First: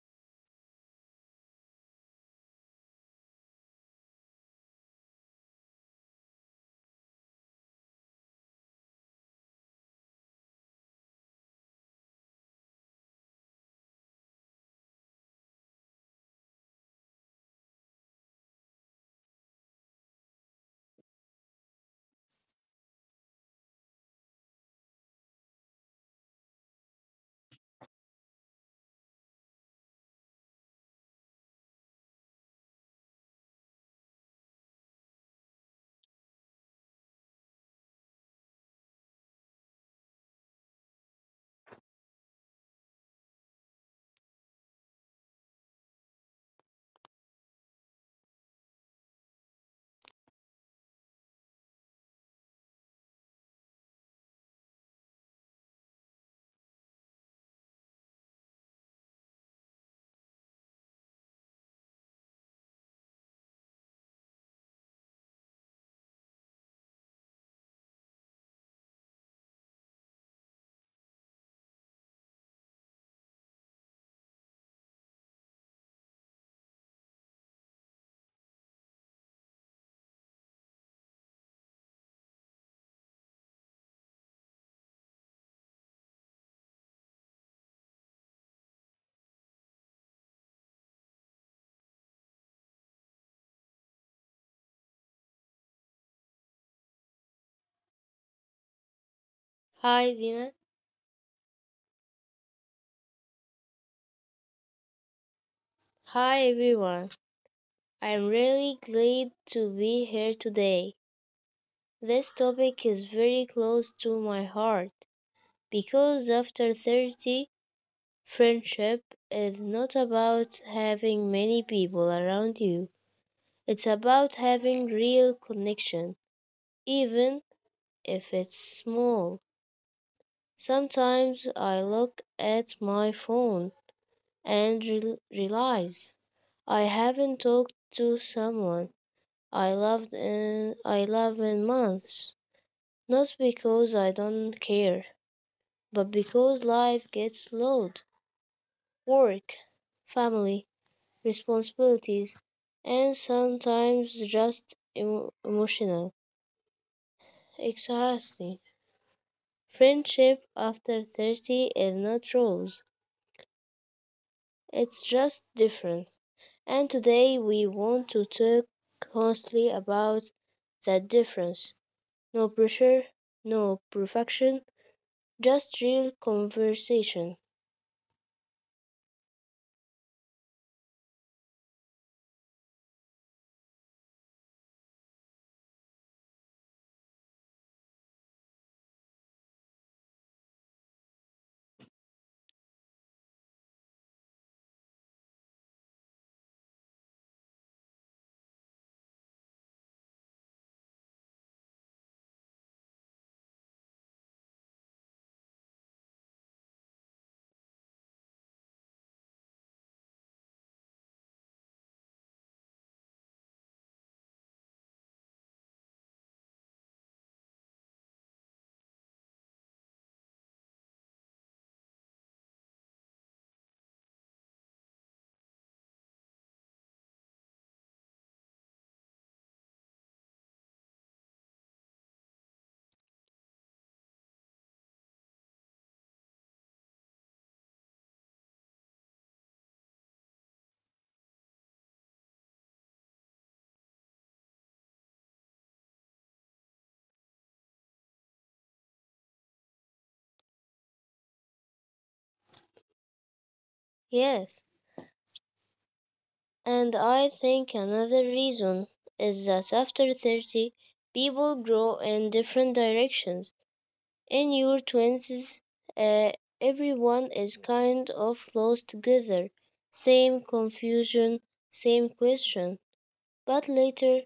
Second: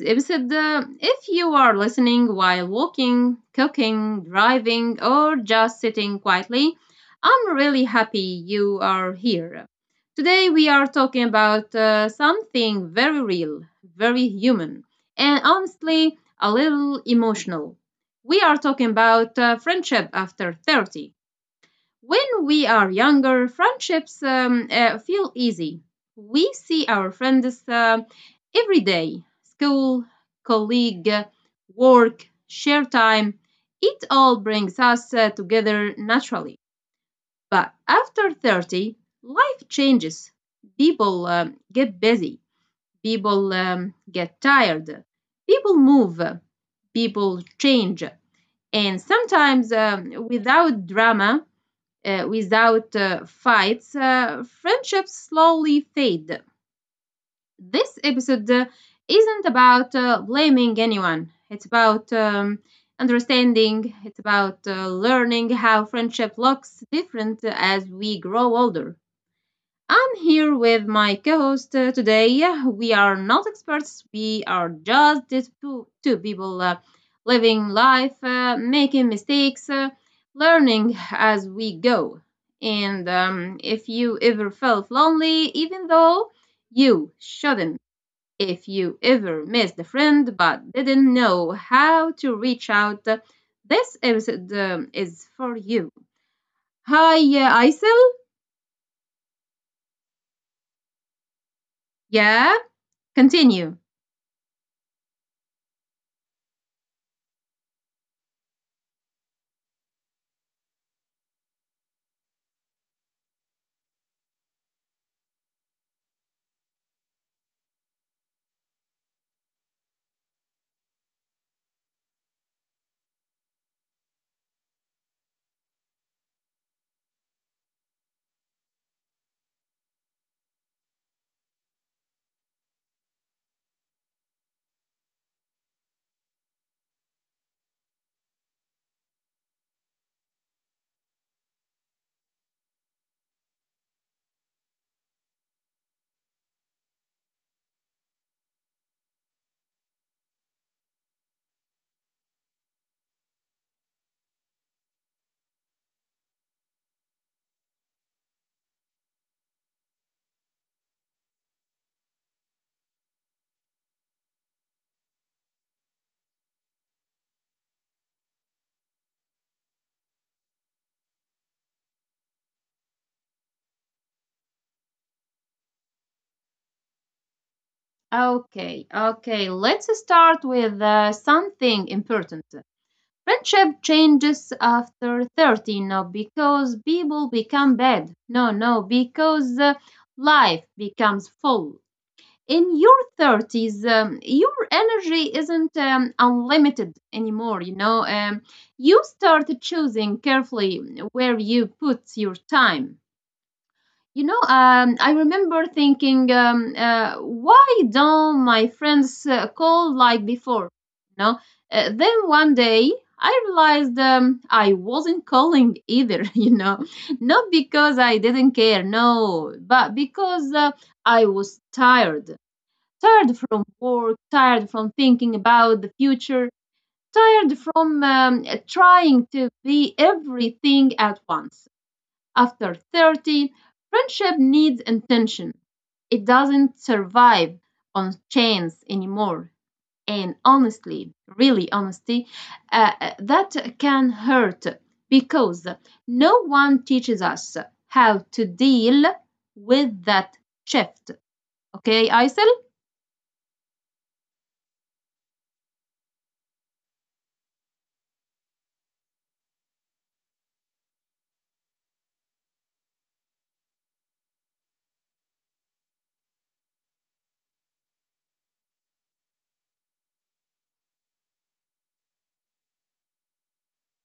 episode. If you are listening while walking, cooking, driving, or just sitting quietly, I'm really happy you are here. Today, we are talking about something very real, very human, and honestly, a little emotional. We are talking about friendship after 30. When we are younger, friendships feel easy. We see our friends every day, school, colleague, work, share time. It all brings us together naturally. But after 30, life changes. People get busy, people get tired, people move, people change. And sometimes, without drama, without fights, friendships slowly fade. This episode isn't about blaming anyone. It's about understanding. It's about learning how friendship looks different as we grow older. I'm here with my co host today. We are not experts, we are just these two people living life, making mistakes, learning as we go. And if you ever felt lonely, even though you shouldn't, if you ever missed a friend but didn't know how to reach out, this episode is for you. Hi, Aysel. Hi, Dina. Yeah, continue. Hi, everyone. I'm really glad to be here today. This topic is very close to my heart because after 30, friendship is not about having many people around you, it's about having real connection, even if it's small. Sometimes I look at my phone and realize I haven't talked to someone I love in months. Not because I don't care, but because life gets loud. Work, family, responsibilities, and sometimes just emotional. Exhausting. Friendship after 30 is not rose. It's just different. And today we want to talk honestly about that difference. No pressure, no perfection, just real conversation. Okay, okay. Let's start with something important. Friendship changes after 30, not because people become bad. No, no, because life becomes full. In your 30s, your energy isn't unlimited anymore, you know. You start choosing carefully where you put your time. I remember thinking, why don't my friends call like before? You know, then one day I realized I wasn't calling either. You know, not because I didn't care, no, but because I was tired, tired from work, tired from thinking about the future, tired from trying to be everything at once. After 30, friendship needs intention. It doesn't survive on chance anymore. And honestly, really honesty, that can hurt because no one teaches us how to deal with that shift. Okay, Aysel? Yes, and I think another reason is that after 30, people grow in different directions. In your 20s, uh, everyone is kind of lost together, same confusion, same question. But later,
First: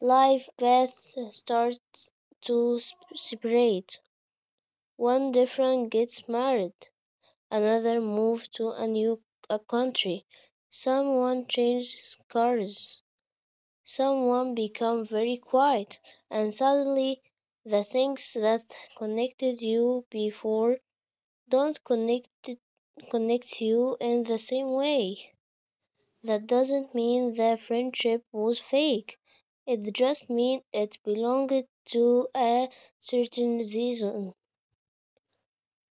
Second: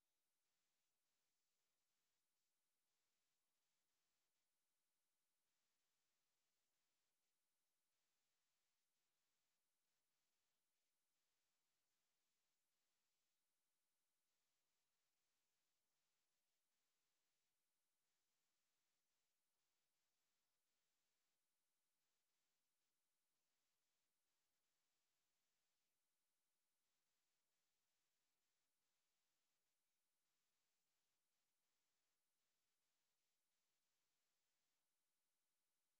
life paths start to separate. One different gets married, another moved to a new a country. Someone changed cars. Someone became very quiet, and suddenly the things that connected you before don't connect connect you in the same way. That doesn't mean the friendship was fake. It just means it belonged to a certain season.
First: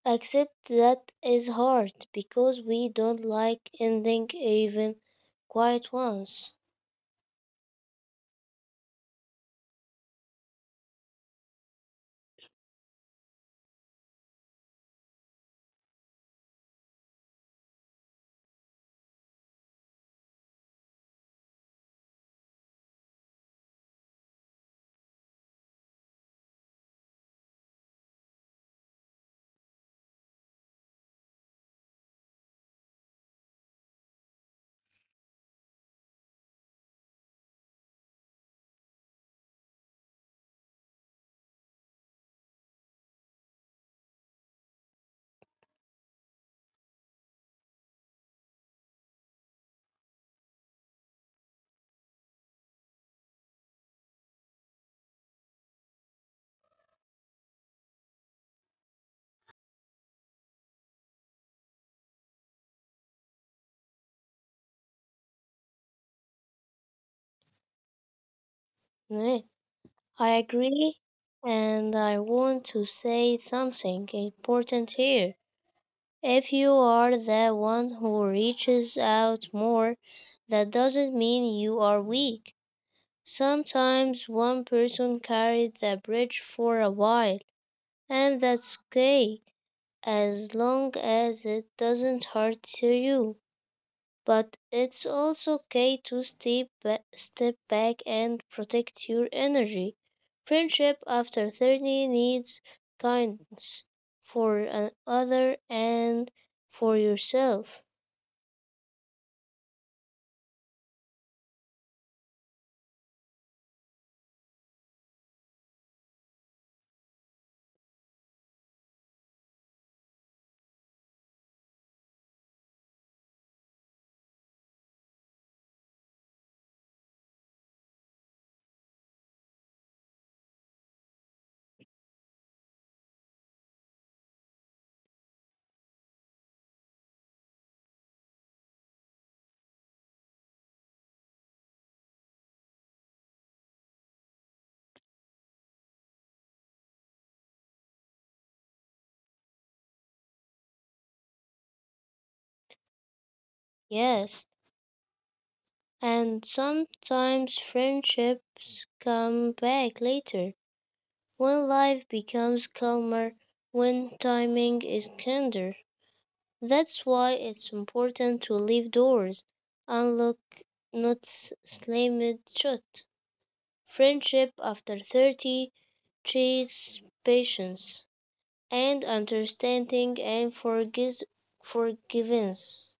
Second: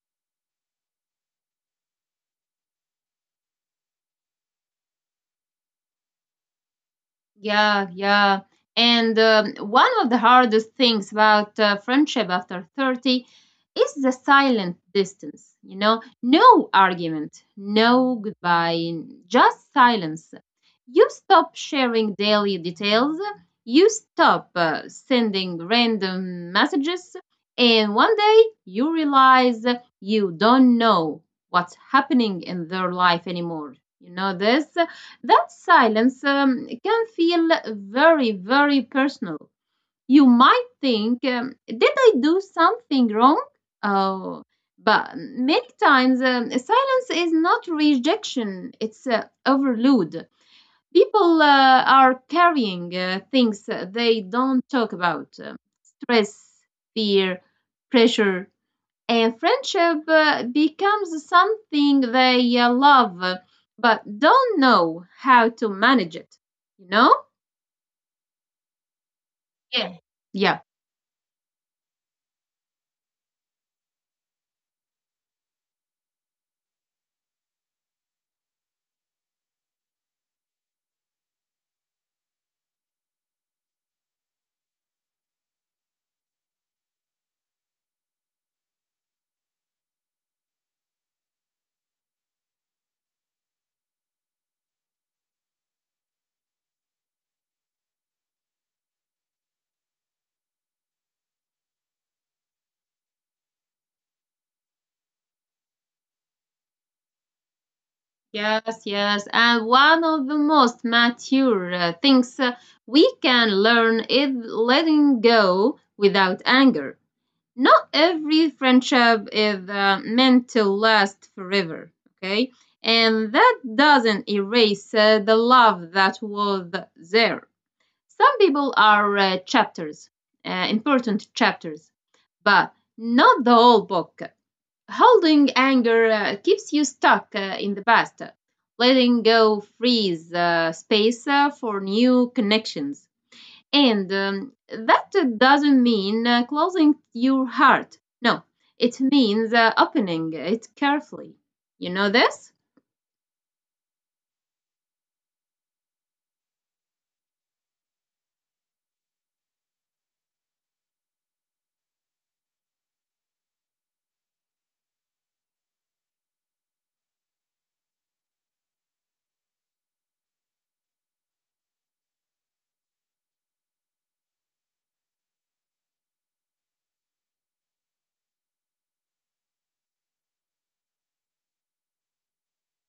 Accept that is hard because we don't like ending even quiet ones. Yeah, yeah. And one of the hardest things about friendship after 30 is the silent distance. You know, no argument, no goodbye, just silence. You stop sharing daily details, you stop sending random messages, and one day you realize you don't know what's happening in their life anymore. You know this? That silence can feel very, very personal. You might think, did I do something wrong? Oh, but many times silence is not rejection, it's overload. People are carrying things they don't talk about, stress, fear, pressure, and friendship becomes something they love, but don't know how to manage it, you know. Neh. Yeah, I yeah. agree, and I want to say something important here. If you are the one who reaches out more, that doesn't mean you are weak. Sometimes one person carried the bridge for a while, and that's okay as long as it doesn't hurt to you. But it's also okay to step back and protect your energy. Friendship after 30 needs kindness for another and for yourself. Yes, yes, and one of the most mature things we can learn is letting go without anger. Not every friendship is meant to last forever, okay, and that doesn't erase the love that was there. Some people are chapters, important chapters, but not the whole book. Holding anger keeps you stuck in the past. Letting go frees space for new connections. And that doesn't mean closing your heart. No, it means opening it carefully. You know this? Yes, and sometimes friendships come back later when life becomes calmer, when timing is kinder. That's why it's important to leave doors unlocked, not slammed shut. Friendship after 30 teaches patience and understanding and forgives forgiveness.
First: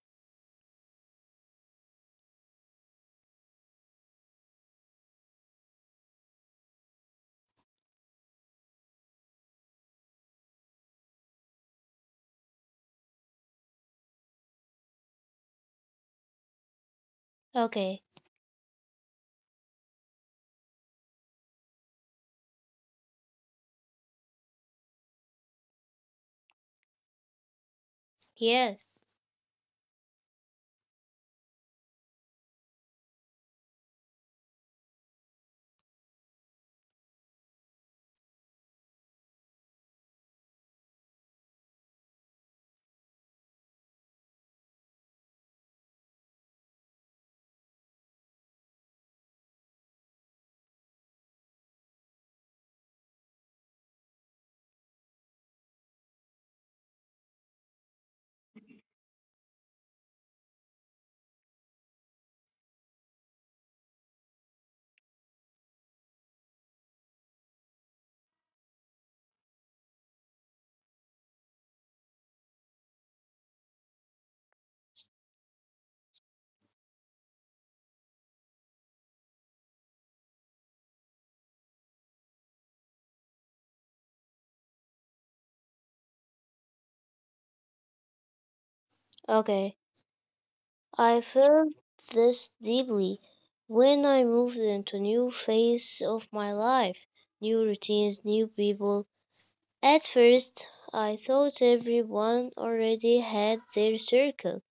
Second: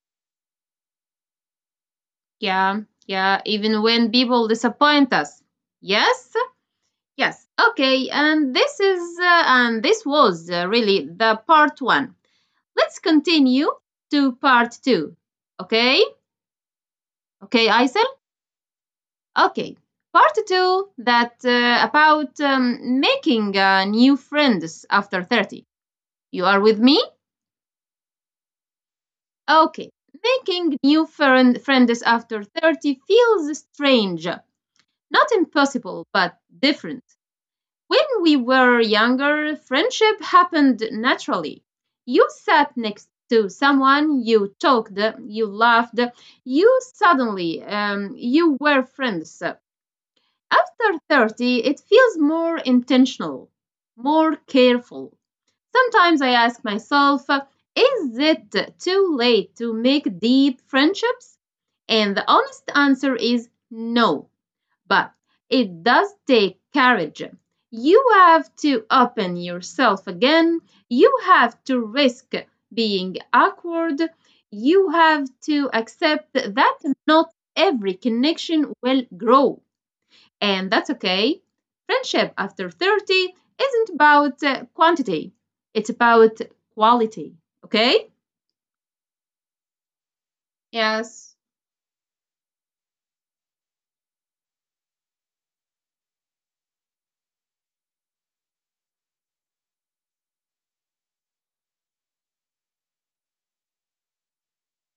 Yeah, yeah, even when people disappoint us. Yes? Yes. Okay. And this is and this was really the part one. Let's continue to part two. Okay. Okay, Okay, Aysel. Okay. Part two, that about making new friends after 30. You are with me? yes, Okay. Making new friends after 30 feels strange, not impossible, but different. When we were younger, friendship happened naturally. You sat next to someone, you talked, you laughed, you suddenly, you were friends. After 30, it feels more intentional, more careful. Sometimes I ask myself, is it too late to make deep friendships? And the honest answer is no, but it does take courage. You have to open yourself again. You have to risk being awkward. You have to accept that not every connection will grow, and that's okay. Friendship after 30 isn't about quantity, it's about quality, okay? okay. Yes. I felt this deeply when I moved into new phase of my life, new routines, new people. At first, I thought everyone already had their circle.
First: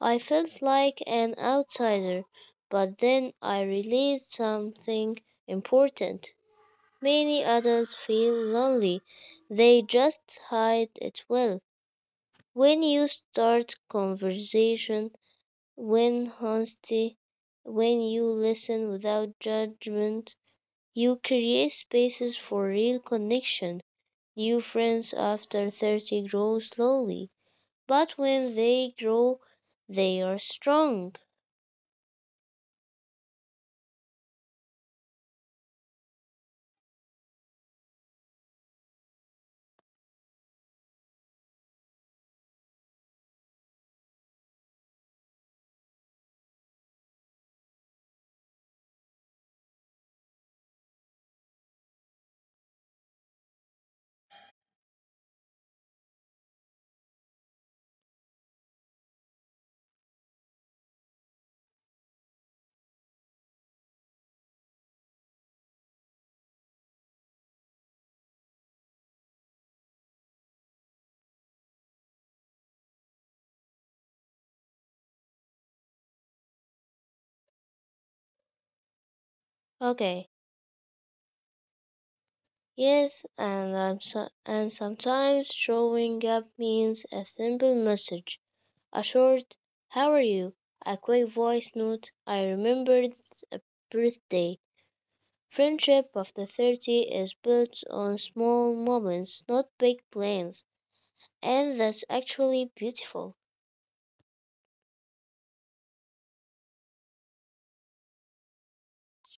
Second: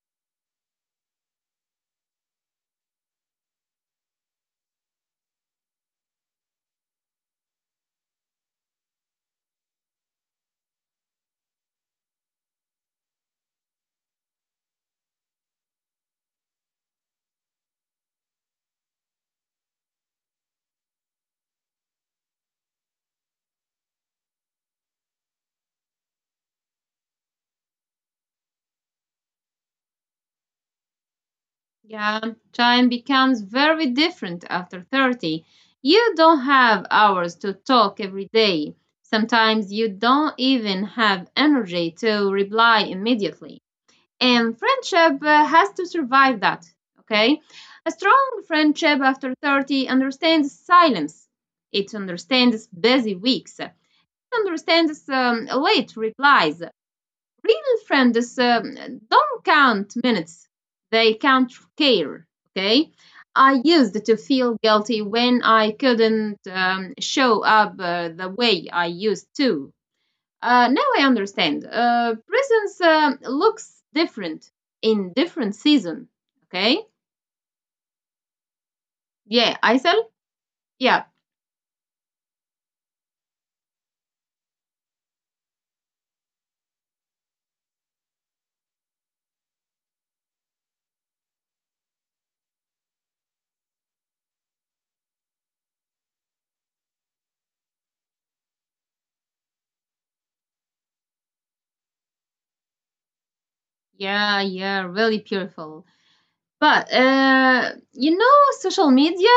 I felt like an outsider, but then I realized something important. Many adults feel lonely, they just hide it well. When you start conversation, when honesty, when you listen without judgment, you create spaces for real connection. New friends after 30 grow slowly, but when they grow, they are strong. Yeah, time becomes very different after 30. You don't have hours to talk every day. Sometimes you don't even have energy to reply immediately. And friendship has to survive that, okay? A strong friendship after 30 understands silence, it understands busy weeks, it understands late replies. Real friends don't count minutes, they count care. Okay. I used to feel guilty when I couldn't show up the way I used to. Now I understand. Presence looks different in different season. Okay. Yeah, I Okay. Yeah. Yes, and sometimes showing up means a simple message, a short "How are you?" a quick voice note. I remembered a birthday. Friendship after 30 is built on small moments, not big plans, and that's actually beautiful. Yeah. Yeah. Really beautiful. But you know, social media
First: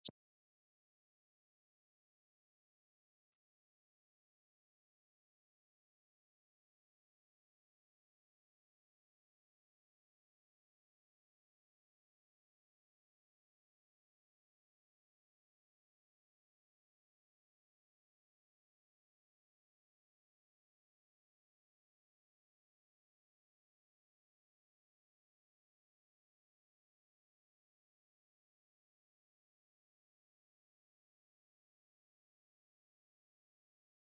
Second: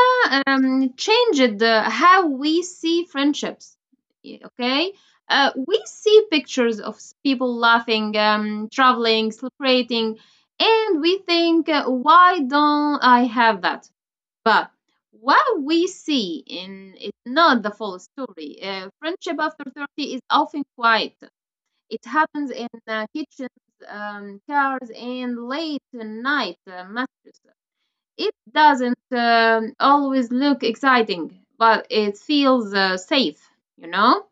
um, changed how we see friendships. Okay, we see pictures of people laughing, traveling, celebrating, and we think, why don't I have that? But what we see in is not the full story. Friendship after 30 is often quiet. It happens in kitchens, cars, and late night messages. It doesn't always look exciting, but it feels safe, you know?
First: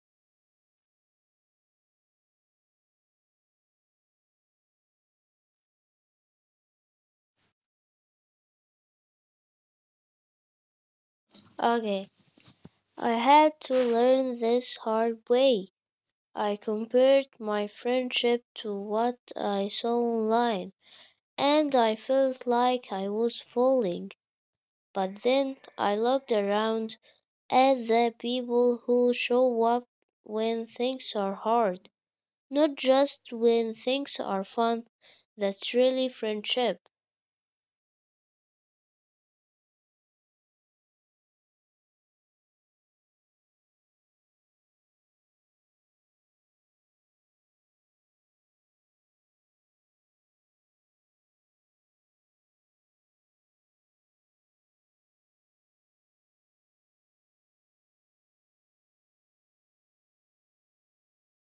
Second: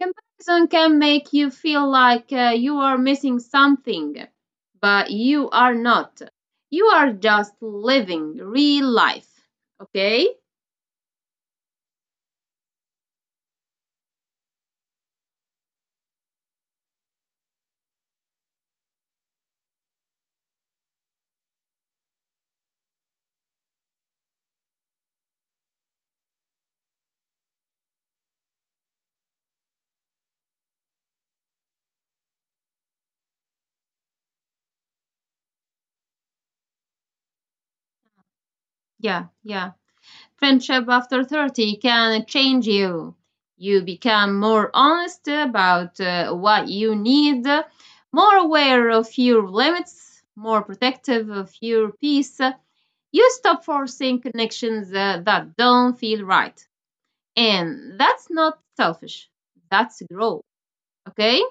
Comparison can make you feel like you are missing something, but you are not. You are just living real life, okay? Okay, I had to learn this hard way. I compared my friendship to what I saw online, and I felt like I was falling. But then I looked around at the people who show up when things are hard, not just when things are fun. That's really friendship. Yeah, yeah. Friendship after 30 can change you. You become more honest about what you need, more aware of your limits, more protective of your peace. You stop forcing connections that don't feel right. And that's not selfish, that's growth. Okay?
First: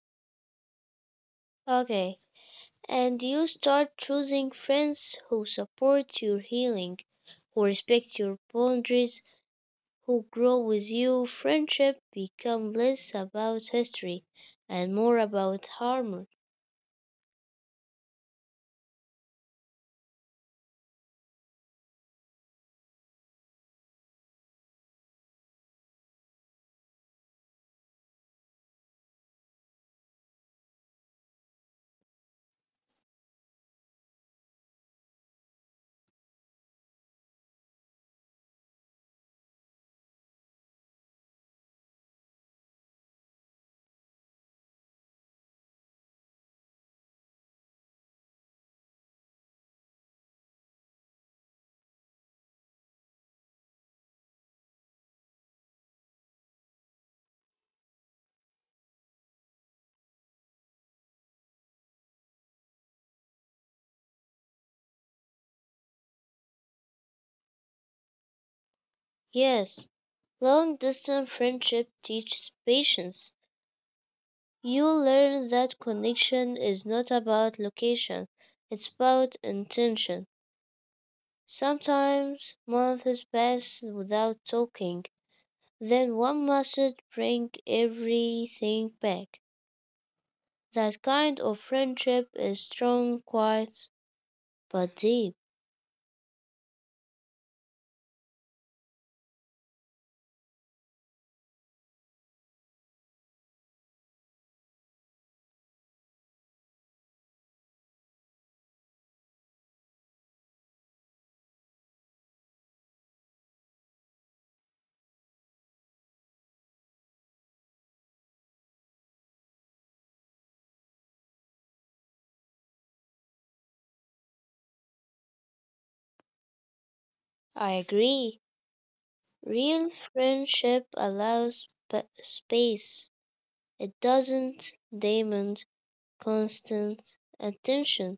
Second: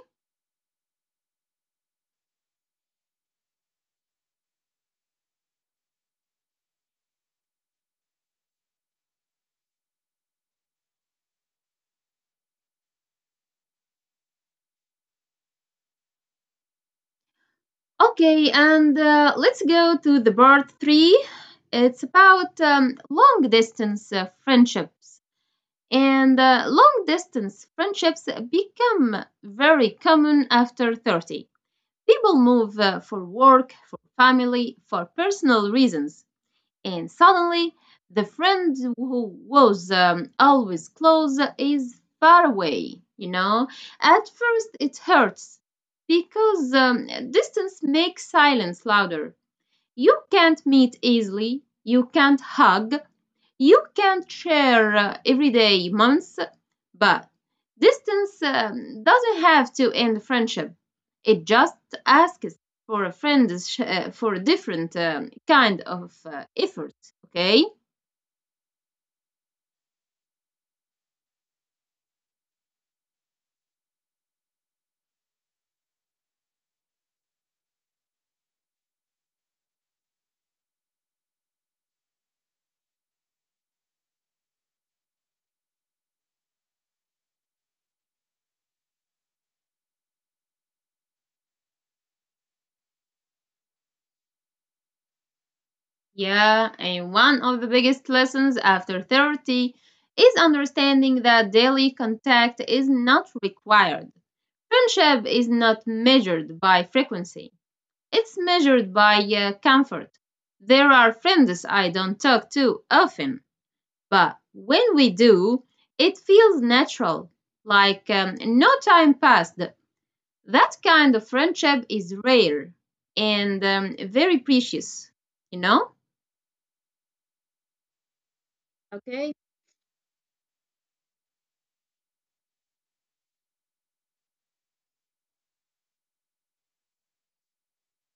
Okay, and you start choosing friends who support your healing, who respect your boundaries, who grow with you. Friendship become less about history and more about harmony. Okay, and let's go to the part three. It's about long distance friendships. And long distance friendships become very common after 30. People move for work, for family, for personal reasons. And suddenly, the friend who was always close is far away, you know? At first, it hurts because distance makes silence louder. You can't meet easily, you can't hug, you can share everyday moments, but distance doesn't have to end friendship. It just asks for a different kind of effort. Okay. Yes, long distance friendship teaches patience. You learn that connection is not about location, it's about intention. Sometimes months pass without talking, then one message brings everything back. That kind of friendship is strong, quiet, but deep. Yeah, and one of the biggest lessons after 30 is understanding that daily contact is not required. Friendship is not measured by frequency. It's measured by comfort. There are friends I don't talk to often, but when we do, it feels natural, like no time passed. That kind of friendship is rare and very precious, you know? I agree. Okay. Real friendship allows space. It doesn't demand constant attention.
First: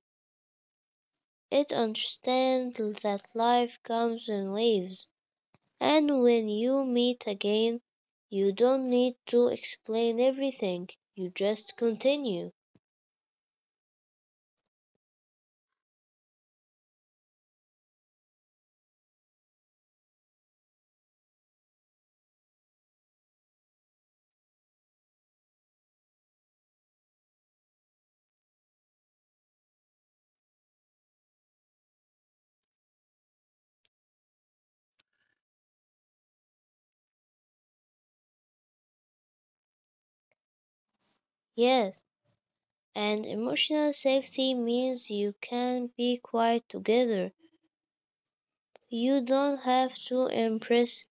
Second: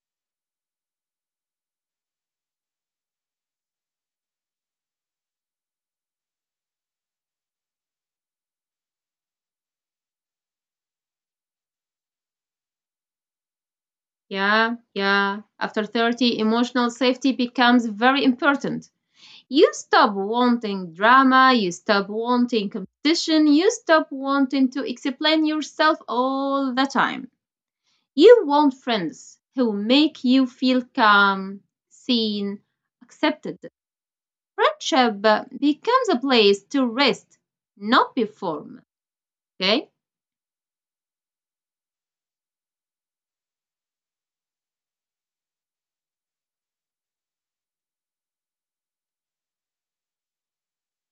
It understands that life comes in waves, and when you meet again, you don't need to explain everything. You just continue. Yeah, yeah. After 30, emotional safety becomes very important. You stop wanting drama, you stop wanting competition, you stop wanting to explain yourself all the time. You want friends who make you feel calm, seen, accepted. Friendship becomes a place to rest, not perform. Okay? Yes, and emotional safety means you can be quiet together. You don't have to impress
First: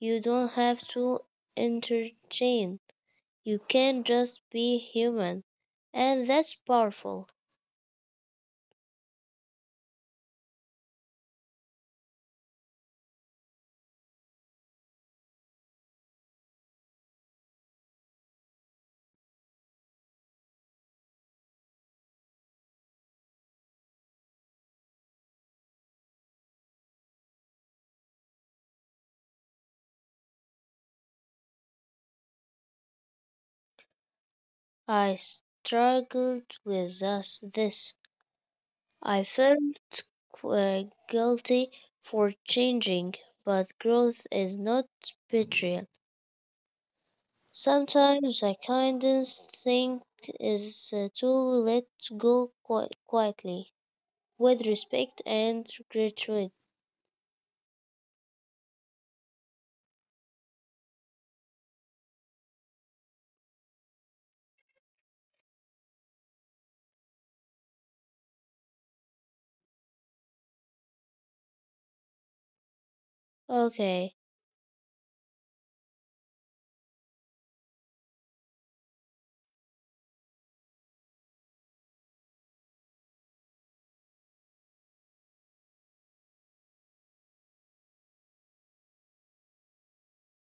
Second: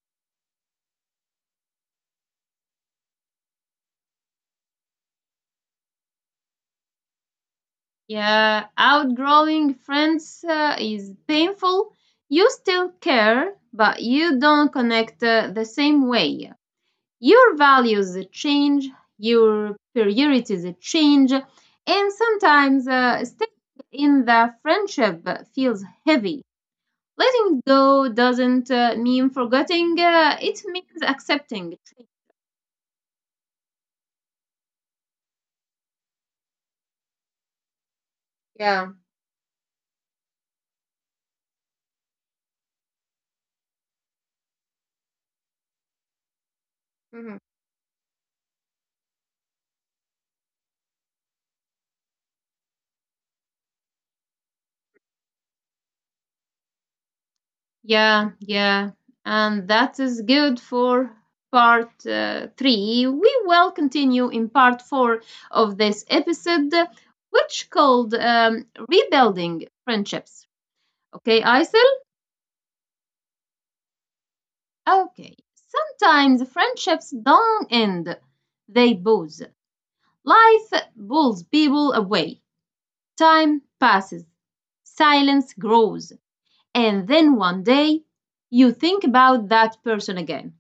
You don't have to entertain. You can just be human. And that's powerful. Yeah, outgrowing friends is painful. You still care, but you don't connect the same way. Your values change, your priorities change, and sometimes staying in the friendship feels heavy. Letting go doesn't mean forgetting, it means accepting. I struggled with us this. Yeah. I felt uh, guilty for changing, but growth is not betrayal. Hmm. Sometimes the kindest thing is to let go quietly, with respect and gratitude. Yeah, yeah. And that is good for part three. We will continue in part four of this episode, which called Rebuilding Friendships. Okay, I Okay, Okay, sometimes friendships don't end, they booze. Life pulls people away, time passes, silence grows, and then one day you think about that person again.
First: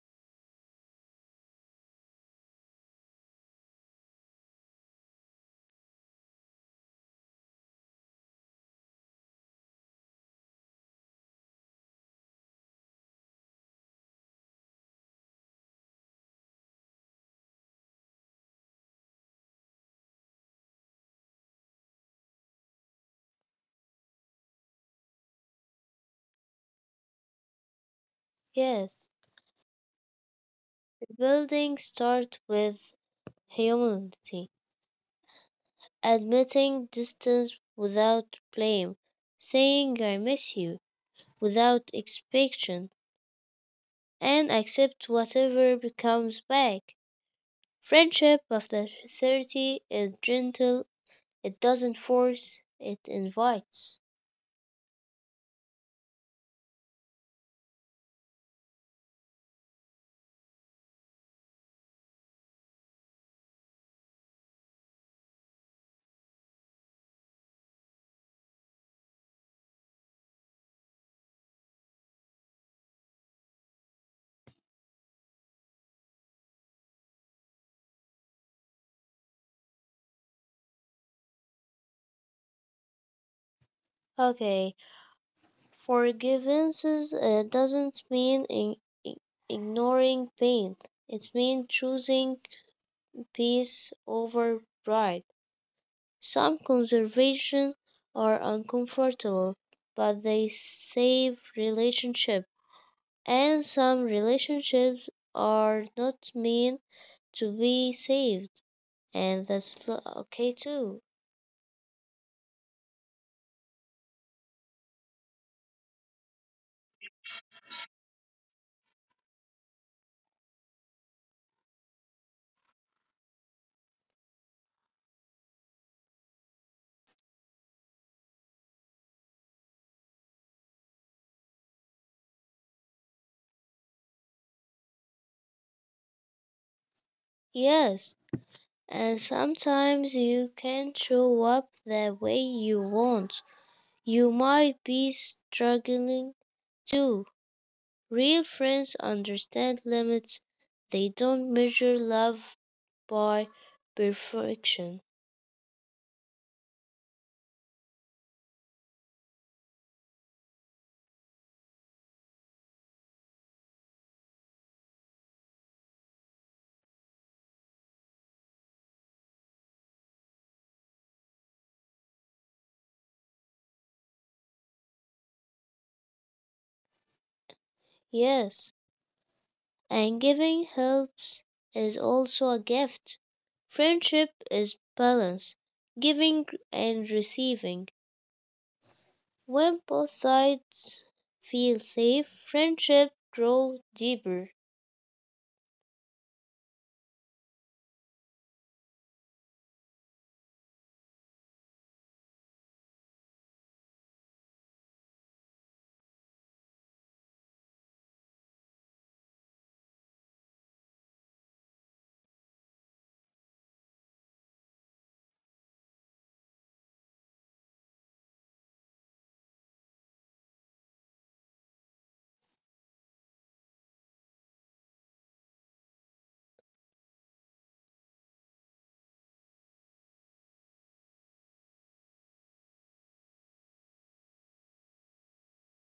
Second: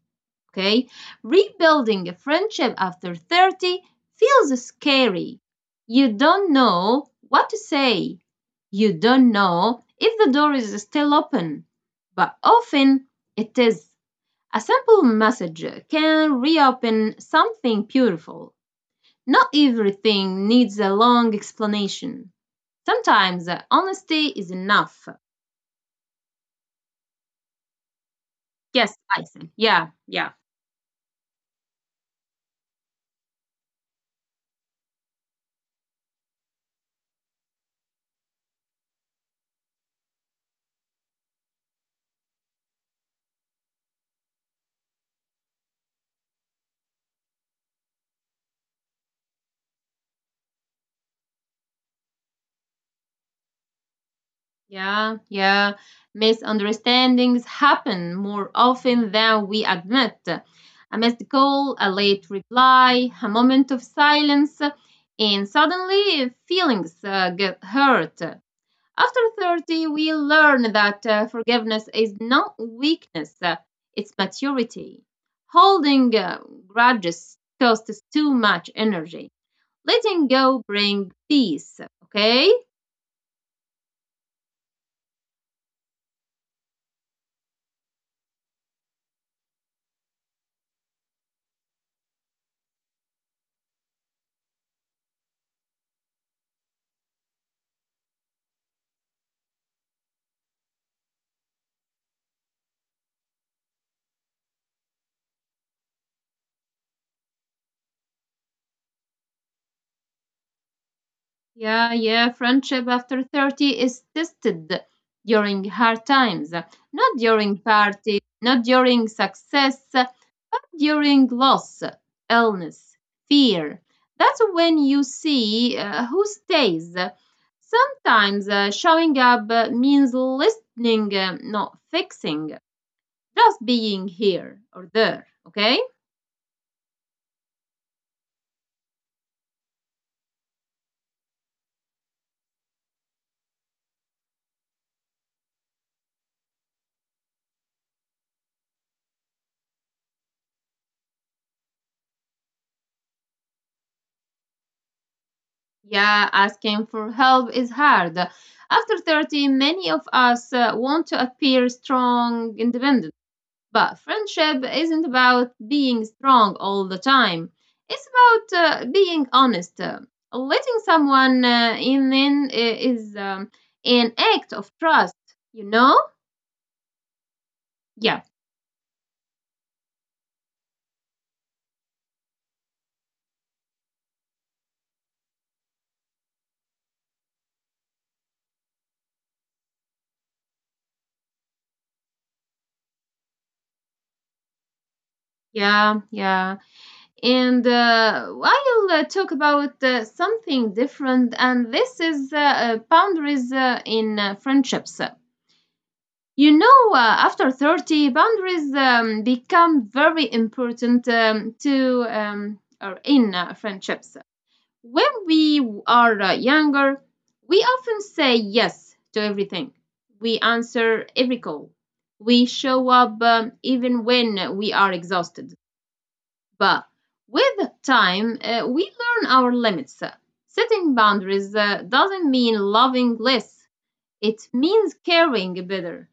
Okay, rebuilding a friendship after 30 feels scary. You don't know what to say, you don't know if the door is still open, but often it is. A simple message can reopen something beautiful. Not everything needs a long explanation. Sometimes honesty is enough. Yes, yes. I think. Yeah, yeah, Building starts with humility, admitting distance without blame, saying I miss you without expectation, and accept whatever comes back. Friendship after 30 is gentle, it doesn't force, it invites. yeah, yeah. Misunderstandings happen more often than we admit. A missed call, a late reply, a moment of silence, and suddenly feelings get hurt. After 30, we learn that forgiveness is not weakness, it's maturity. Holding grudges costs too much energy. Letting go brings peace, okay? Okay, forgiveness doesn't mean i- ignoring pain, it means choosing peace over pride. Some conservation are uncomfortable, but they save relationships. And some relationships are not meant to be saved, and that's okay too. Yeah, yeah, friendship after 30 is tested during hard times, not during parties, not during success, during loss, illness, fear. That's when you see who stays. Sometimes showing up means listening, not fixing, just being here or there, okay? Yes, and sometimes you can't show up the way you want. You might be struggling too. Real friends understand limits, they don't measure love by perfection. Yeah, asking for help is hard. After 30, many of us want to appear strong, independent. But friendship isn't about being strong all the time. It's about being honest. Letting someone is an act of trust, you know? Yeah, Yes, and giving helps is also a gift. Friendship is balance, giving and receiving. When both sides feel safe, friendship grows deeper. yeah, yeah. And I'll talk about something different, and this is boundaries in friendships. You know, after 30, boundaries become very important to or in friendships. When we are younger, we often say yes to everything. We answer every call. We show up even when we are exhausted. But with time, we learn our limits. Setting boundaries, doesn't mean loving less, it means caring better.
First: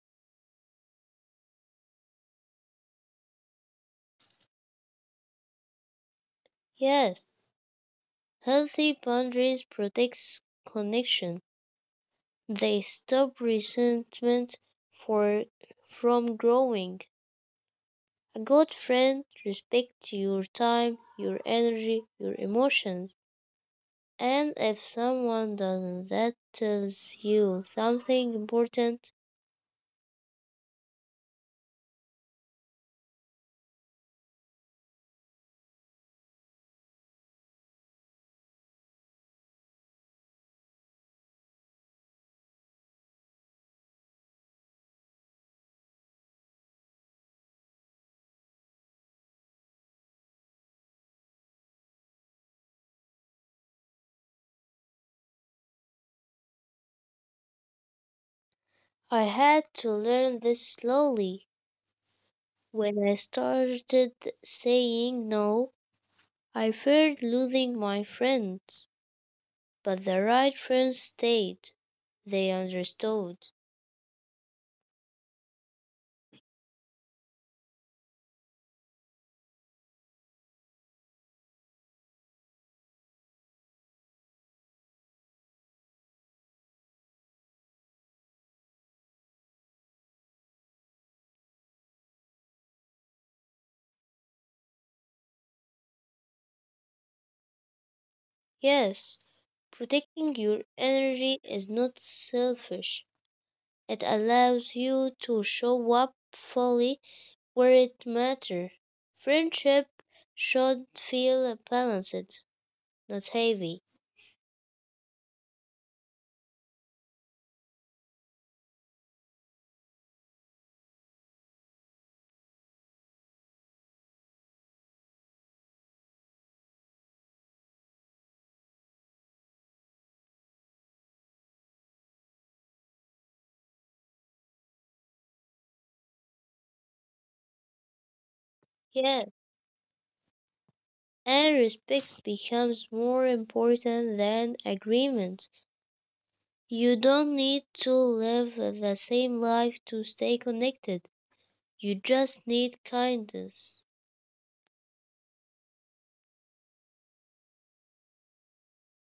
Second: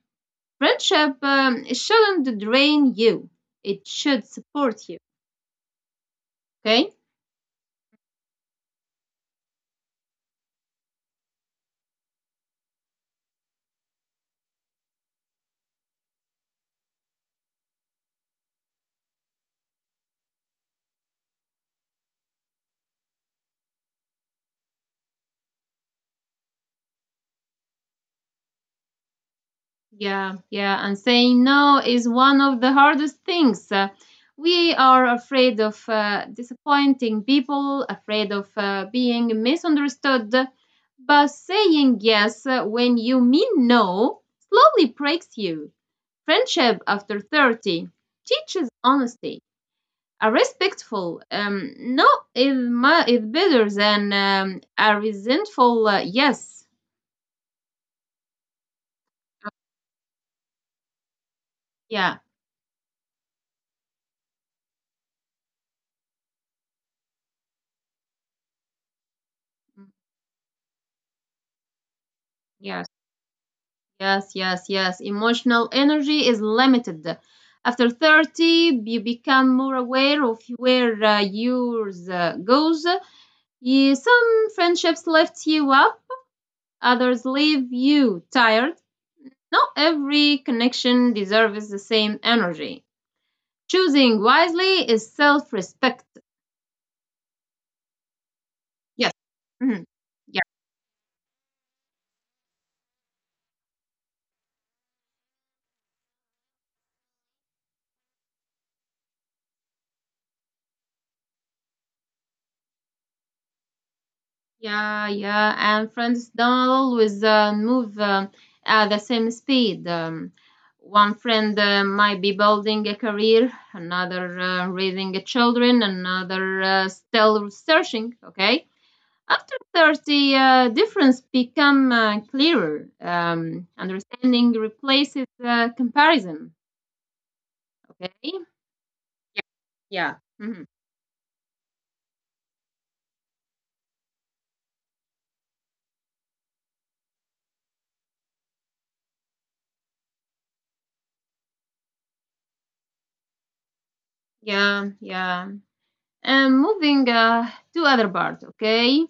Friendship, it shouldn't drain you. It should support you. Okay? Yes, healthy boundaries protects connection. They stop resentment for, from growing. A good friend respects your time, your energy, your emotions. And if someone doesn't, that tells you something important. Yeah, yeah. And saying no is one of the hardest things. We are afraid of disappointing people, afraid of being misunderstood. But saying yes when you mean no slowly breaks you. Friendship after 30 teaches honesty. A respectful no is my is better than a resentful yes. I had to learn this slowly. Yeah. When I started saying no, I feared losing my friends. mm, But the right friends stayed. They yes. understood. Yes. Emotional energy is limited. After 30 you become more aware of where yours goes. Some friendships lift you up, others leave you tired. Not every connection deserves the same energy. Choosing wisely is self-respect. Yes. Yes, Mhm. protecting Yeah, your energy is not selfish. It allows you to show up fully where it matters. Friendship should feel balanced, not heavy. yeah. And friends don't always move, at the same speed. One friend might be building a career, another raising a children, another still searching. Okay. After 30, difference become clearer. Understanding replaces comparison. Okay. Yeah. Yeah, Yeah. Mhm. and respect becomes more important than agreement. You don't need to live the same life to stay connected. You just need kindness. Yeah. Yeah. And moving, to other part, okay?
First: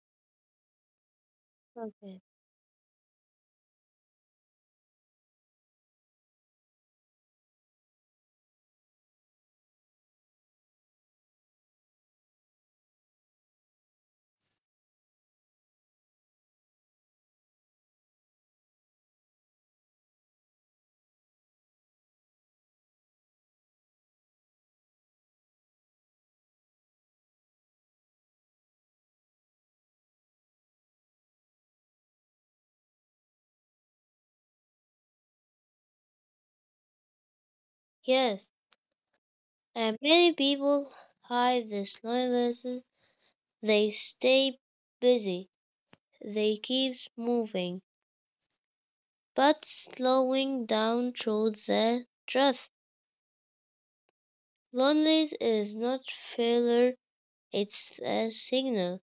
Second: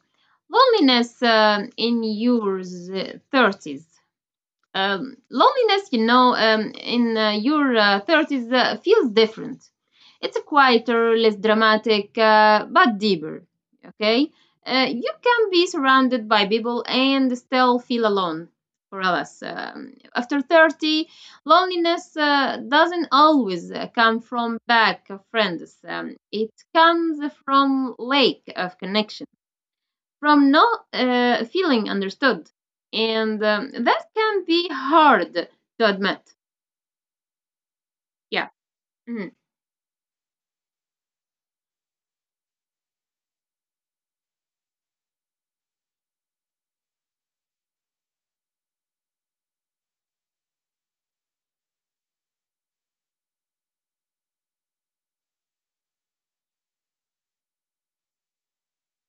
Loneliness in Okay. your thirties. Loneliness, you know, in your 30s feels different. It's quieter, less dramatic, but deeper. Okay? You can be surrounded by people and still feel alone. For us, after 30, loneliness doesn't always come from back of friends. It comes from lack of connection, from not feeling understood. And that can be hard to admit. Yeah. Yes, Mhm. and many people hide this loneliness. They stay busy. They keep moving, but slowing down shows their truth. Loneliness is not failure. It's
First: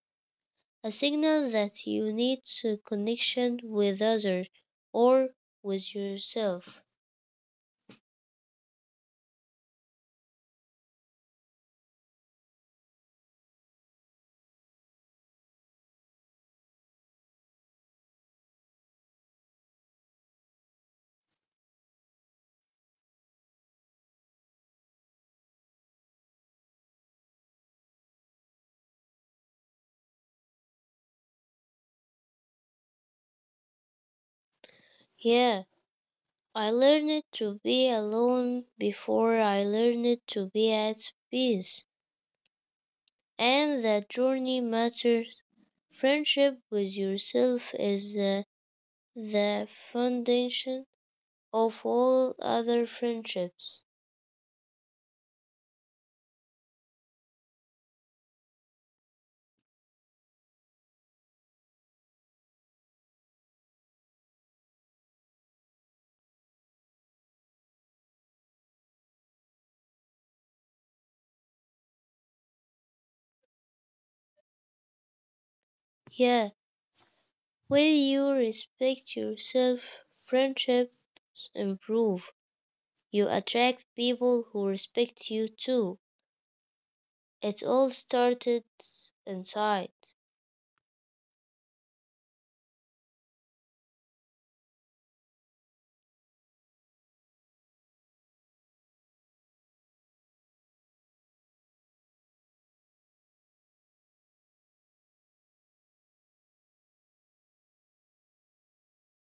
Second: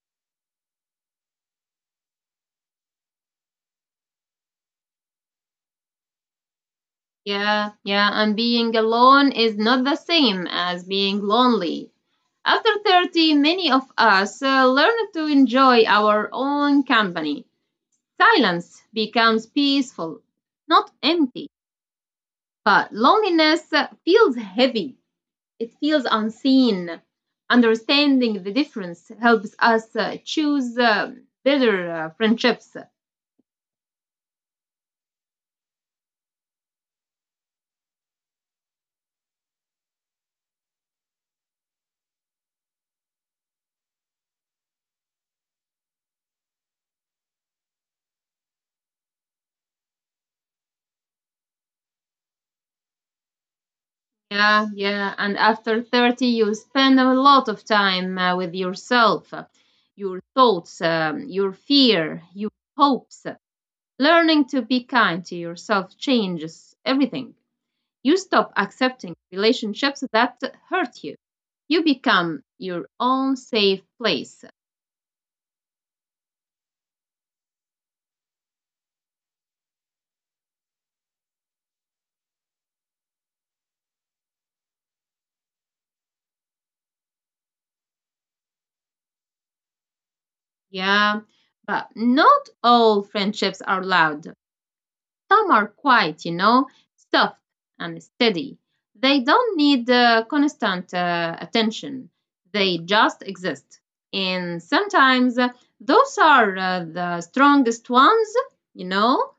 a signal that you need to connection with others or with yourself. Yeah. Yeah. And being alone is not the same as being lonely. After 30, many of us learn to enjoy our own company. Silence becomes peaceful, not empty. But loneliness feels heavy. It feels unseen. Understanding the difference helps us choose better friendships. Yeah, I learned to be alone before I learned to be at peace, and that journey matters. Friendship with yourself is the foundation of all other friendships. Yeah, yeah. And after 30, you spend a lot of time with yourself, your thoughts, your fear, your hopes. Learning to be kind to yourself changes everything. You stop accepting relationships that hurt you. You become your own safe place. Yeah, when you respect yourself, friendships improve. You attract people who respect you too. It all started inside. Yeah, but not all friendships are loud. Some are quiet, you know, soft and steady. They don't need constant attention, they just exist. And sometimes those are the strongest ones, you know?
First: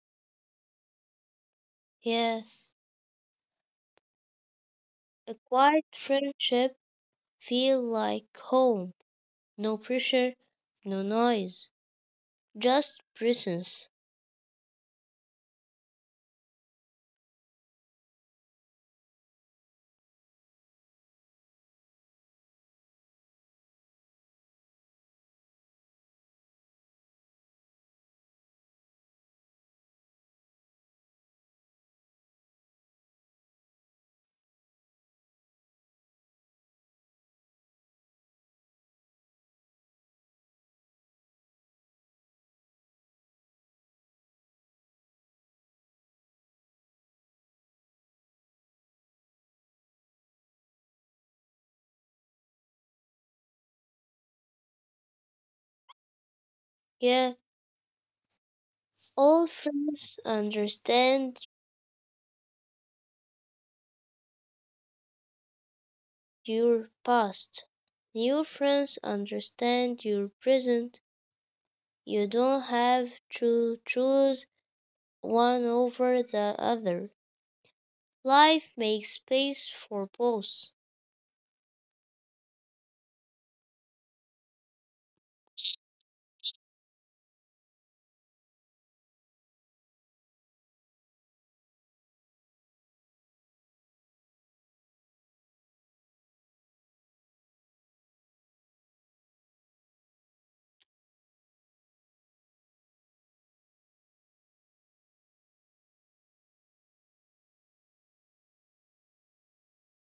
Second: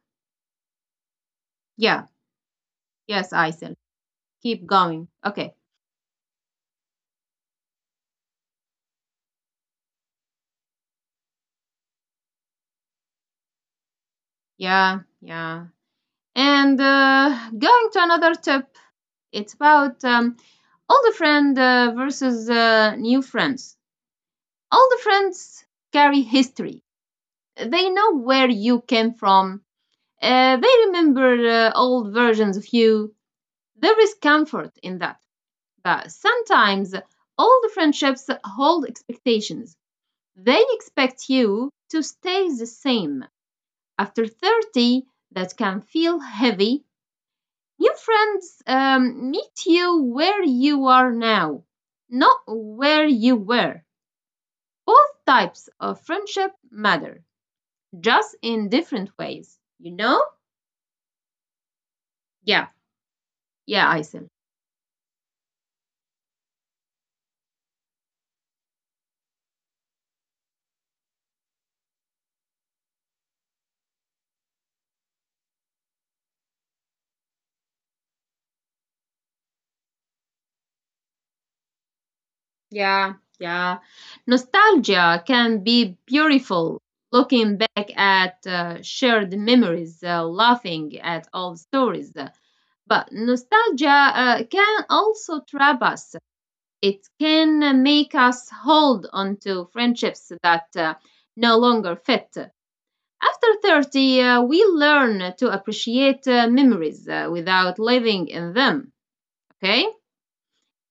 Yeah, Yeah, yes, Aisel. Keep going. a Okay, quiet friendship feel like home. No pressure, no noise, just presence. yeah, yeah. And going to another tip, it's about old friend versus new friends. All the friends carry history. They know where you came from. They remember old versions of you. There is comfort in that. But sometimes all the friendships hold expectations. They expect you to stay the same. After 30, that can feel heavy. New friends, meet you where you are now, not where you were. Both types of friendship matter, just in different ways, you know? Yeah, Yeah. yeah, Isim. Old friends understand your past. New friends understand your present. You don't have to choose one over the other. Life makes space for both. Yeah, yeah. Nostalgia can be beautiful, looking back at shared memories, laughing at old stories. But nostalgia can also trap us. It can make us hold on to friendships that no longer fit. After 30, we learn to appreciate memories without living in them, okay?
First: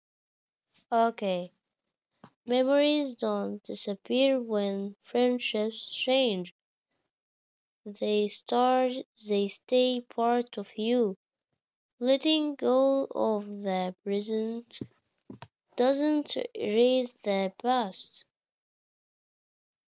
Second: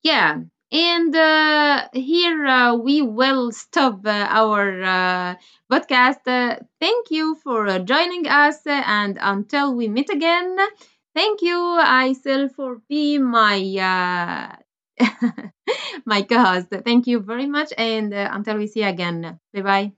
Yeah, and Okay, here we memories will don't stop disappear our when friendships podcast. change. Thank you for They joining us, start, and they until we stay meet part again, of you. thank you, Letting Aysel, for go being of the my present uh, my doesn't co-host. Thank erase you very the much, and past. Until we see you again, bye bye.